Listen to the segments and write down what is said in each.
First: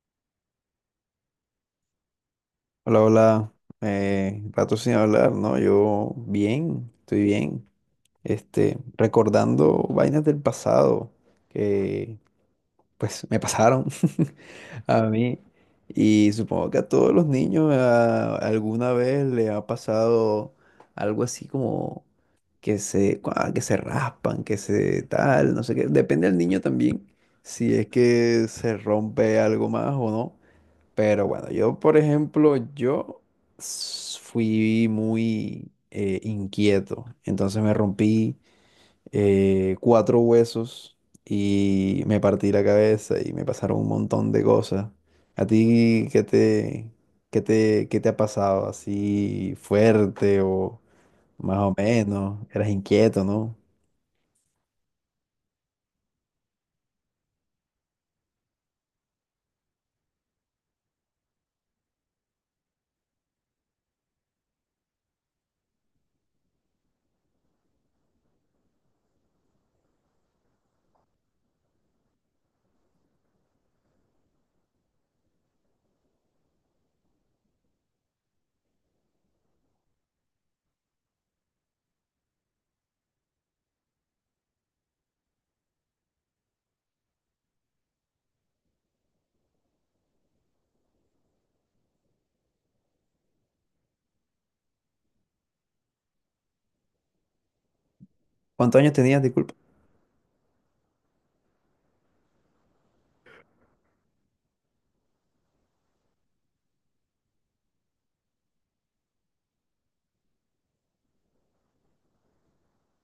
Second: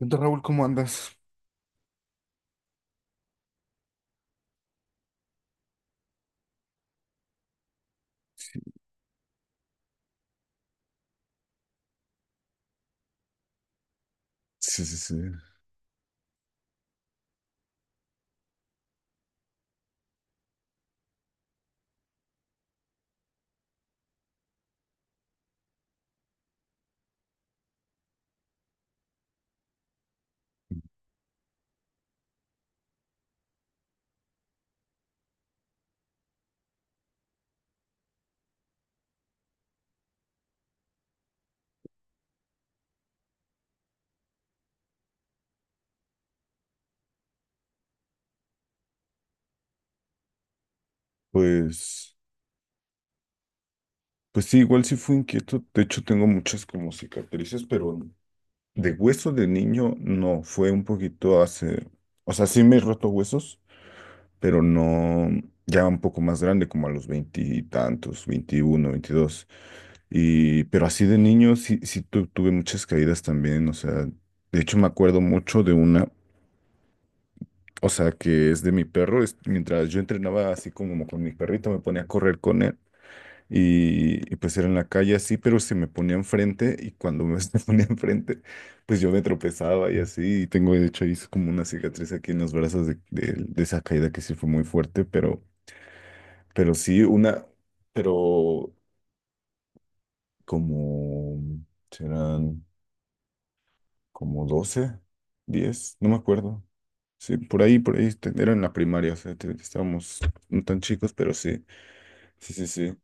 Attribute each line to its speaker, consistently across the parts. Speaker 1: Entonces, Raúl, ¿cómo andas?
Speaker 2: Hola, hola. Rato sin hablar, ¿no? Yo bien, estoy bien. Este, recordando vainas del pasado que pues me pasaron
Speaker 1: Sí, sí,
Speaker 2: a
Speaker 1: sí.
Speaker 2: mí. Y supongo que a todos los niños alguna vez le ha pasado algo así como que se, que se raspan, que se tal, no sé qué. Depende del niño también, si es que se rompe algo más o no. Pero bueno, yo, por ejemplo, fui muy inquieto. Entonces me rompí cuatro huesos y me partí la cabeza y me pasaron un montón de cosas. ¿A ti qué te ha pasado? ¿Así fuerte o más o
Speaker 1: Pues,
Speaker 2: menos? Eras inquieto, ¿no?
Speaker 1: pues sí, igual sí fui inquieto. De hecho, tengo muchas como cicatrices, pero de hueso de niño no. Fue un poquito hace, o sea, sí me he roto huesos, pero no, ya un poco más grande, como a los 20 y tantos, 21, 22. Y, pero así de niño sí, tuve muchas caídas también. O sea, de hecho me acuerdo mucho de una, o sea, que es de mi perro. Mientras yo entrenaba así como con mi perrito, me ponía a correr con él. Pues era en la calle así, pero se me ponía enfrente y cuando me se ponía enfrente, pues yo me tropezaba y así. Y tengo de hecho ahí es como una cicatriz aquí en los brazos de esa caída que sí fue muy fuerte, pero sí una, pero
Speaker 2: ¿Cuántos años tenías?
Speaker 1: como serán como 12 10 no me acuerdo. Sí, por ahí, era en la primaria, o sea, estábamos no tan chicos, pero sí, sí, sí, sí.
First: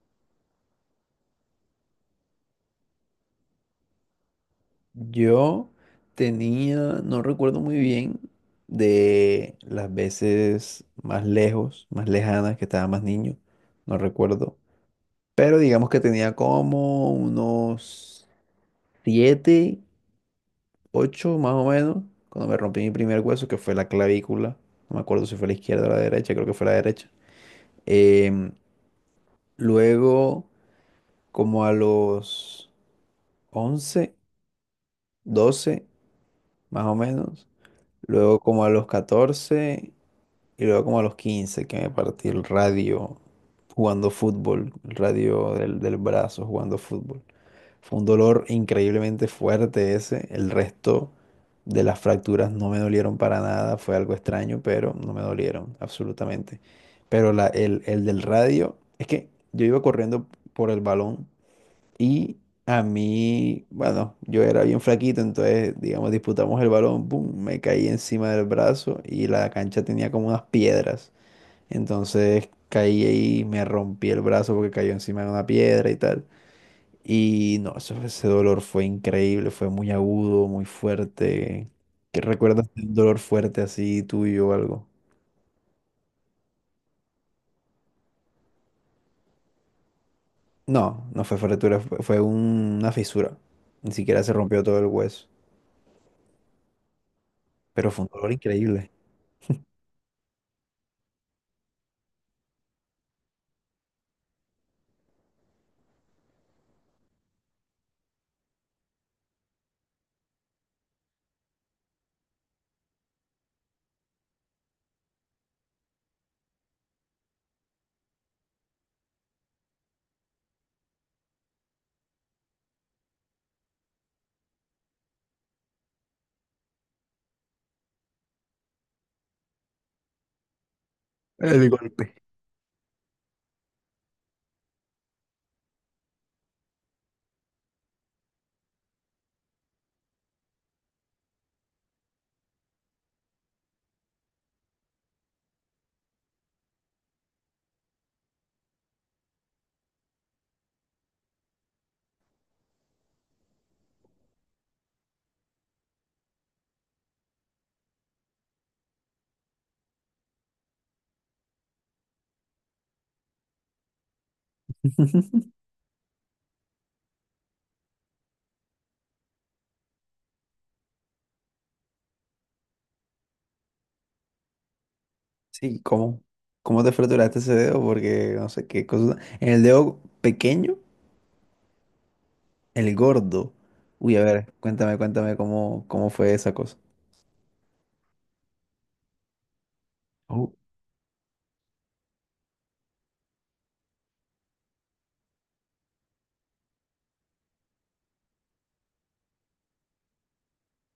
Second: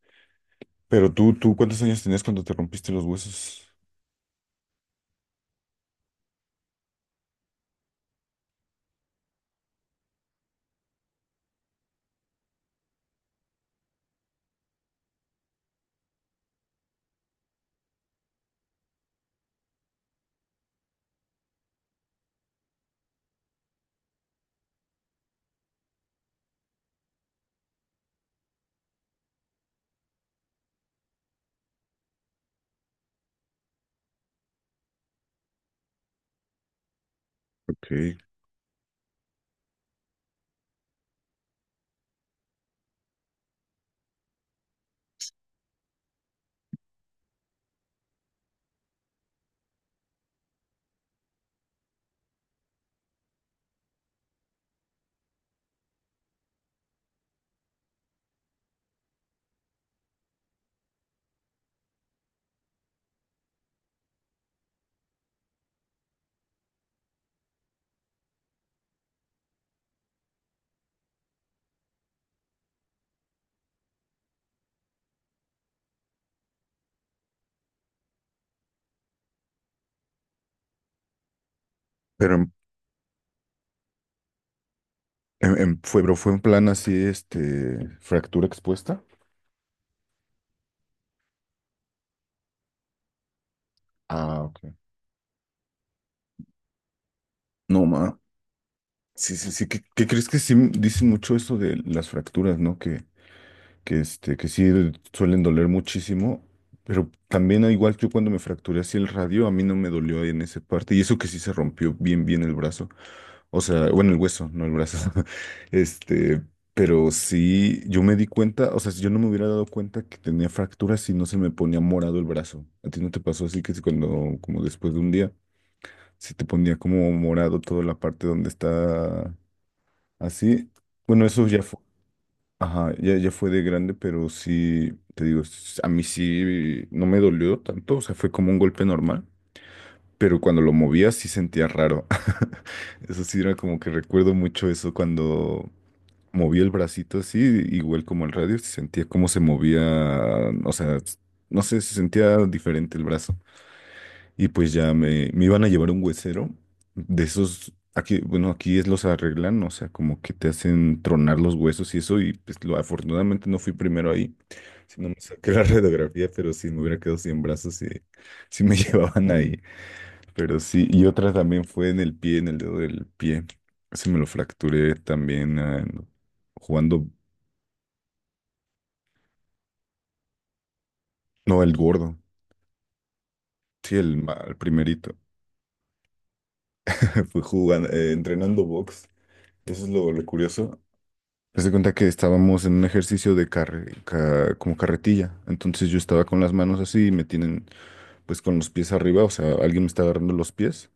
Speaker 1: Pero tú, ¿cuántos años tenías cuando te rompiste los huesos?
Speaker 2: Yo tenía, no recuerdo muy bien de las veces más lejos, más lejanas, que estaba más niño, no recuerdo. Pero digamos que tenía como unos 7, 8 más o menos, cuando me rompí mi primer hueso, que fue la clavícula. No me acuerdo si fue la izquierda o la derecha, creo que fue la derecha. Em, luego, como a los 11, 12, más o menos.
Speaker 1: Ok.
Speaker 2: Luego como a los 14. Y luego como a los 15 que me partí el radio jugando fútbol, el radio del brazo jugando fútbol. Fue un dolor increíblemente fuerte ese. El resto de las fracturas no me dolieron para nada. Fue algo extraño, pero no me dolieron absolutamente. Pero el del radio, es que yo iba corriendo por el balón y a mí, bueno, yo era bien flaquito, entonces, digamos, disputamos el balón, pum, me caí encima del brazo y la cancha tenía como unas piedras. Entonces caí ahí y me rompí el brazo porque cayó encima de una piedra y tal. Y no, ese dolor fue increíble, fue muy agudo, muy fuerte. ¿Qué
Speaker 1: Pero en
Speaker 2: recuerdas de un dolor fuerte así tuyo o algo?
Speaker 1: Fue, pero fue en plan así, este, fractura expuesta.
Speaker 2: No, no fue fractura, fue una fisura. Ni siquiera se
Speaker 1: Ah,
Speaker 2: rompió
Speaker 1: ok.
Speaker 2: todo el hueso,
Speaker 1: No,
Speaker 2: pero fue un
Speaker 1: ma.
Speaker 2: dolor increíble.
Speaker 1: Sí, sí, sí. ¿Qué, qué crees que sí dicen mucho eso de las fracturas, ¿no? Que este, que sí suelen doler muchísimo, pero también al igual que yo cuando me fracturé así el radio, a mí no me dolió en esa parte, y eso que sí se rompió bien, bien el brazo, o sea, bueno, el hueso, no el brazo, este, pero sí, yo me di cuenta, o sea, si yo no me hubiera dado cuenta que tenía fractura si no se me ponía morado el brazo, ¿a ti no te pasó así que si cuando, como después de un día, si te ponía como morado toda la parte donde está así? Bueno, eso ya
Speaker 2: El
Speaker 1: fue.
Speaker 2: golpe.
Speaker 1: Ajá, ya, ya fue de grande, pero sí, te digo, a mí sí no me dolió tanto, o sea, fue como un golpe normal, pero cuando lo movía sí sentía raro. Eso sí era como que recuerdo mucho eso cuando moví el bracito así, igual como el radio, sentía cómo se movía, o sea, no sé, se sentía diferente el brazo. Y pues ya me iban a llevar un huesero de esos, aquí, bueno, aquí es los arreglan, o sea, como que te hacen tronar los huesos y eso, y pues lo, afortunadamente no fui primero ahí, sino me saqué la radiografía, pero sí me hubiera quedado sin brazos y sí me llevaban ahí. Pero sí, y otra también fue en el pie, en el dedo del pie. Se me lo fracturé también,
Speaker 2: Sí,
Speaker 1: ah,
Speaker 2: ¿cómo? ¿Cómo te
Speaker 1: jugando,
Speaker 2: fraturaste ese dedo? Porque no sé qué cosa. ¿En el dedo pequeño,
Speaker 1: no, el gordo,
Speaker 2: el gordo?
Speaker 1: sí, el,
Speaker 2: Uy, a ver,
Speaker 1: el primerito.
Speaker 2: cuéntame cómo fue esa cosa.
Speaker 1: Fue jugando, entrenando box. Eso es lo
Speaker 2: Uh,
Speaker 1: curioso. Haz de cuenta que estábamos en un ejercicio de como carretilla. Entonces yo estaba con las manos así y me tienen pues con los pies arriba, o sea, alguien me está agarrando los pies.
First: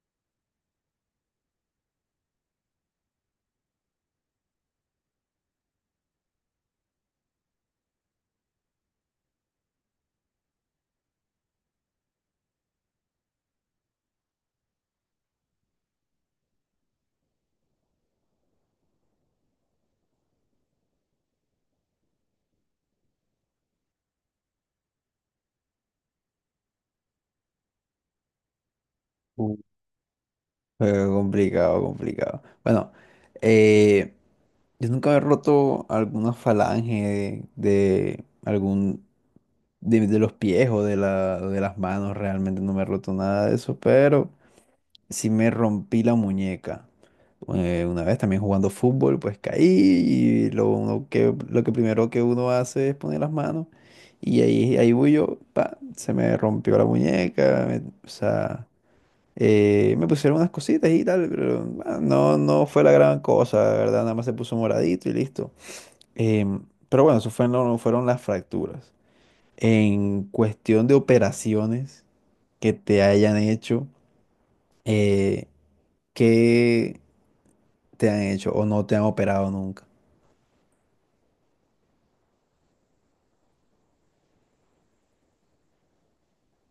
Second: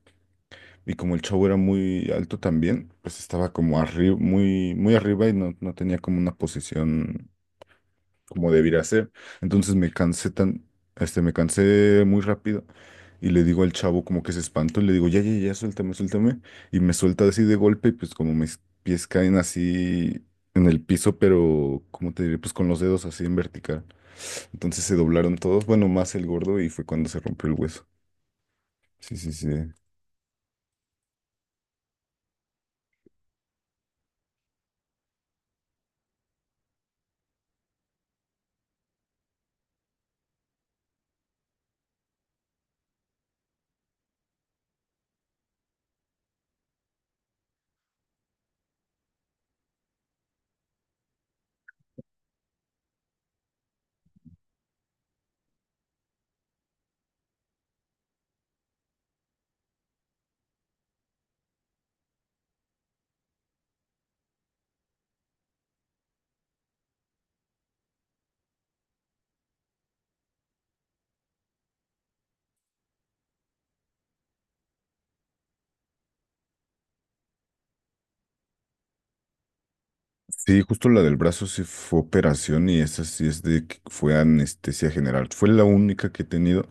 Speaker 1: Y como el chavo era muy alto también, pues estaba como arriba, muy, muy arriba y no, no tenía como una posición como debiera ser. Entonces me cansé tan, este, me cansé muy rápido y le digo al chavo como que se espantó y le digo, ya, ya, ya, suéltame, suéltame. Y me suelta así de golpe y pues como mis pies caen así en el piso, pero cómo te diré, pues con los dedos así en vertical. Entonces se doblaron todos, bueno, más el gordo y fue cuando se rompió el hueso. Sí, sí, sí.
Speaker 2: uh, complicado, complicado. Bueno, eh, yo nunca he roto alguna falange de algún de los pies o de de las manos, realmente no me he roto nada de eso, pero sí me rompí la muñeca. Una vez también jugando fútbol, pues caí y lo, uno que, lo que primero que uno hace es poner las manos y ahí voy yo, pa, se me rompió la muñeca, o sea... me pusieron unas cositas y tal, pero bueno, no fue la gran cosa, la ¿verdad? Nada más se puso moradito y listo. Pero bueno, eso fue, no, fueron las fracturas. En cuestión de operaciones que te hayan hecho, eh, ¿qué te han hecho o no te han operado nunca?
Speaker 1: Sí, justo la del brazo sí fue operación y esa sí es de que fue anestesia general. Fue la única que he tenido.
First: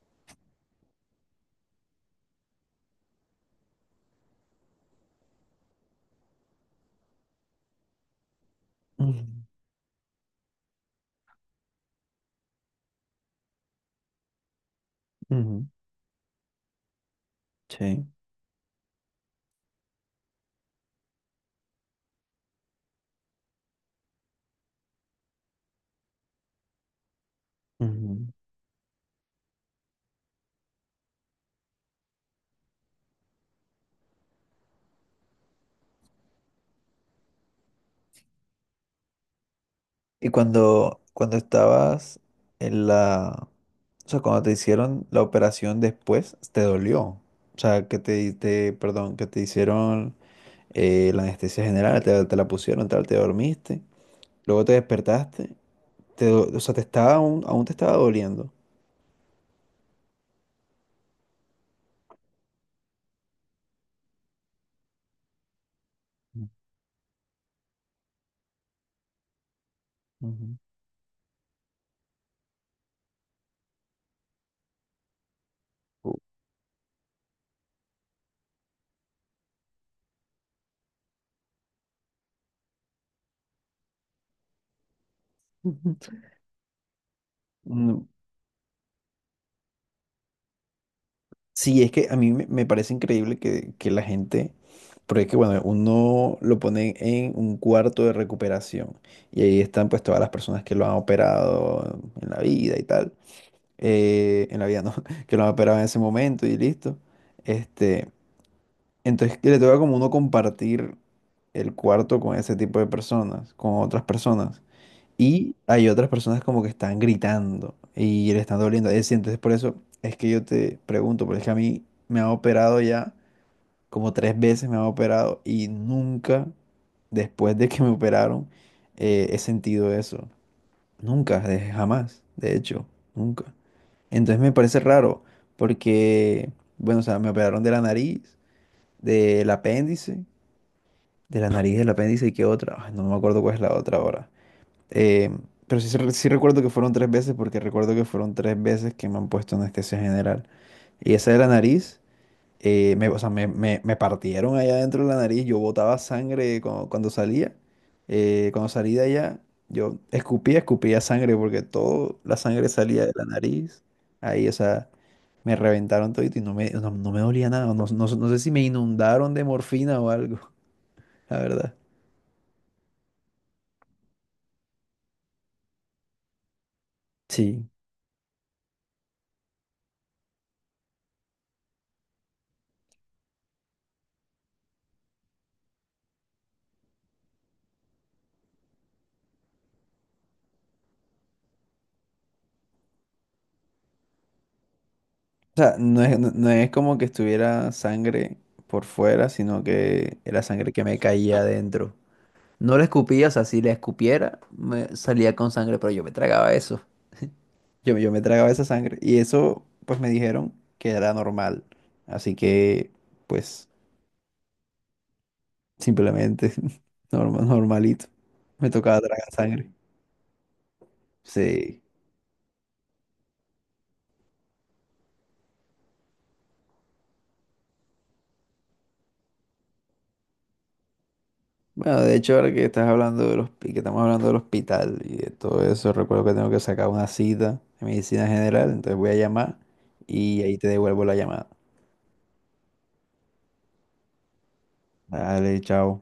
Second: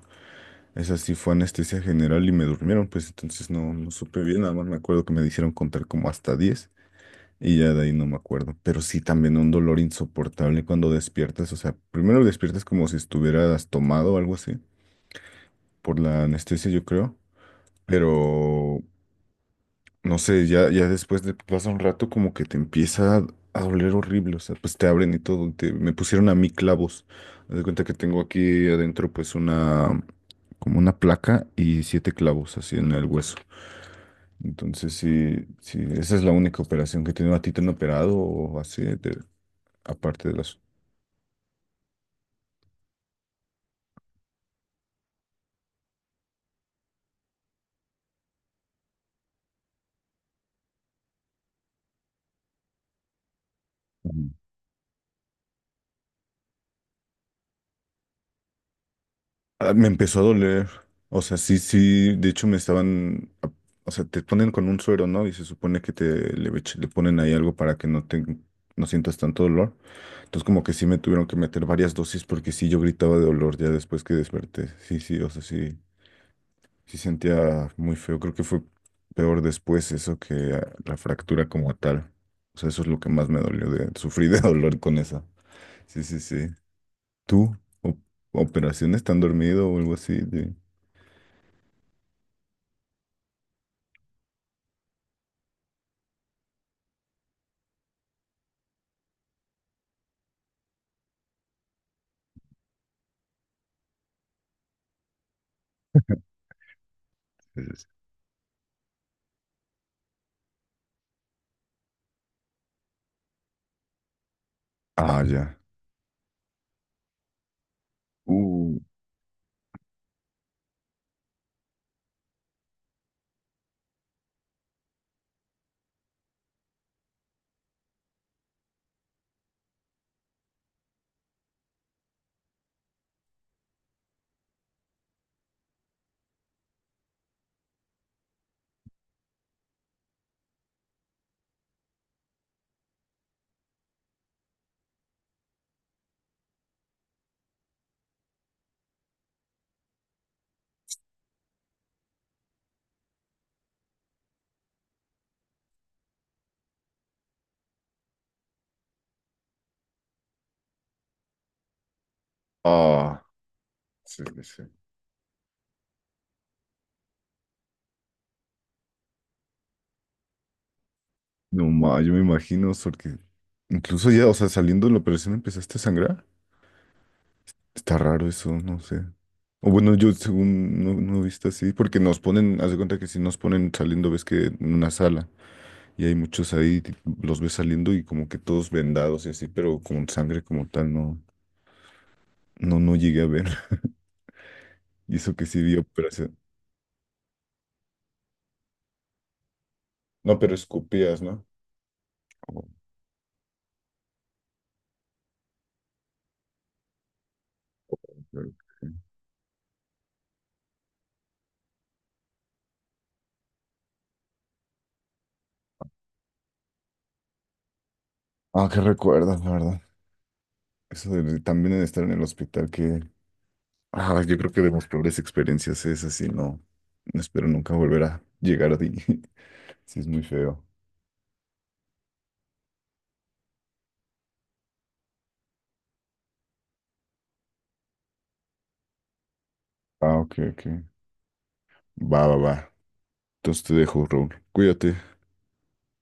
Speaker 1: Esa sí fue anestesia general y me durmieron, pues entonces no, no supe bien, nada más me acuerdo que me dijeron contar como hasta 10 y ya de ahí no me acuerdo, pero sí
Speaker 2: Ujú,
Speaker 1: también un dolor insoportable cuando despiertas, o sea, primero despiertas como si estuvieras tomado o algo así,
Speaker 2: ujú.
Speaker 1: por la anestesia yo creo,
Speaker 2: Sí.
Speaker 1: pero no sé, ya, ya después de pasa un rato como que te empieza a doler horrible, o sea, pues te abren y todo, me pusieron a mí clavos. Haz de cuenta que tengo aquí adentro pues una, como una placa y 7 clavos así en el hueso. Entonces sí, sí, esa es la única operación que tengo. ¿A ti te han operado o así, de- aparte
Speaker 2: Y
Speaker 1: de las...
Speaker 2: cuando estabas en la... O sea, cuando te hicieron la operación después, ¿te dolió? O sea, perdón, que te hicieron la anestesia general, te la pusieron, tal, te dormiste, luego te despertaste, o sea, te estaba aún, aún te estaba doliendo.
Speaker 1: Ah, me empezó a doler. O sea, sí, sí. De hecho, me estaban. A- O sea, te ponen con un suero, ¿no? Y se supone que te le ponen ahí algo para que no te, no sientas tanto dolor. Entonces,
Speaker 2: Ujú.
Speaker 1: como que sí me tuvieron que meter varias dosis porque sí yo gritaba de dolor ya después que desperté. Sí, sí, o sea, sí, sí sentía muy feo. Creo que fue peor después eso que ah, la fractura como tal. O sea, eso es lo que más me dolió de sufrí de dolor con esa. Sí, sí, sí. ¿Tú? O-
Speaker 2: Mm.
Speaker 1: ¿Operaciones? ¿Tan dormido o algo así? De-
Speaker 2: Sí, es que a mí me parece increíble que la gente, porque es que bueno, uno lo pone en un cuarto de recuperación y ahí están pues todas las personas que lo han operado en la vida y tal, en la vida no, que lo han operado en ese momento y listo.
Speaker 1: Sí, sí, sí.
Speaker 2: Este, entonces que le toca como uno compartir el cuarto con ese tipo de personas, con otras personas.
Speaker 1: Ah,
Speaker 2: Y
Speaker 1: ya.
Speaker 2: hay otras personas como que están gritando y le están
Speaker 1: Uh,
Speaker 2: doliendo. Es decir, entonces por eso es que yo te pregunto, porque es que a mí me han operado ya como tres veces me han operado y nunca después de que me operaron he sentido eso. Nunca, jamás, de hecho, nunca. Entonces me parece raro porque, bueno, o sea, me operaron de la nariz, del apéndice, de la nariz, del apéndice y qué otra. Ay, no me acuerdo cuál es la otra ahora. Eh, pero sí, sí recuerdo que fueron tres veces porque recuerdo que fueron tres veces que me han puesto anestesia general. Y esa de la nariz, me, o sea, me- me partieron allá dentro de la nariz, yo botaba sangre cuando salía. Cuando salí de allá, yo escupía, escupía sangre porque toda la sangre salía de
Speaker 1: ah,
Speaker 2: la nariz.
Speaker 1: sí, sí,
Speaker 2: Ahí, o
Speaker 1: sí.
Speaker 2: sea, me reventaron todo y no no me dolía nada. No sé si me inundaron de morfina o algo, la
Speaker 1: No,
Speaker 2: verdad.
Speaker 1: ma, yo me imagino, porque incluso ya, o sea, saliendo de la operación empezaste a sangrar.
Speaker 2: Sí.
Speaker 1: Está raro eso, no sé. O bueno, yo según no, no he visto así, porque nos ponen, haz de cuenta que si nos ponen saliendo, ves que en una sala y hay muchos ahí, los ves saliendo y como que todos vendados y así, pero con sangre como tal, no, no, no llegué a ver. Y eso que sí
Speaker 2: O sea,
Speaker 1: vi operación.
Speaker 2: no es como que estuviera sangre por fuera, sino que
Speaker 1: No,
Speaker 2: era
Speaker 1: pero
Speaker 2: sangre que me
Speaker 1: escupías,
Speaker 2: caía
Speaker 1: ¿no?
Speaker 2: adentro.
Speaker 1: Oh,
Speaker 2: No la escupía, o sea, si la escupiera, me salía con sangre, pero yo me tragaba eso. Yo me tragaba
Speaker 1: ok.
Speaker 2: esa sangre. Y eso, pues me dijeron que era normal. Así que, pues, simplemente, normal, normalito.
Speaker 1: Ah,
Speaker 2: Me
Speaker 1: qué
Speaker 2: tocaba tragar
Speaker 1: recuerdos, la
Speaker 2: sangre.
Speaker 1: verdad. Eso de también
Speaker 2: Sí.
Speaker 1: de estar en el hospital, que ah, yo creo que de mis peores experiencias es así, no, no espero nunca volver a llegar a ti. Sí, es muy feo.
Speaker 2: Bueno, de hecho, ahora que estás hablando de los, que estamos hablando del hospital y de todo eso, recuerdo que tengo que sacar una cita de medicina general, entonces voy a llamar
Speaker 1: Ah, ok,
Speaker 2: y ahí
Speaker 1: ok.
Speaker 2: te devuelvo la llamada.
Speaker 1: Va, va, va. Entonces te dejo, Raúl. Cuídate.
Speaker 2: Dale, chao.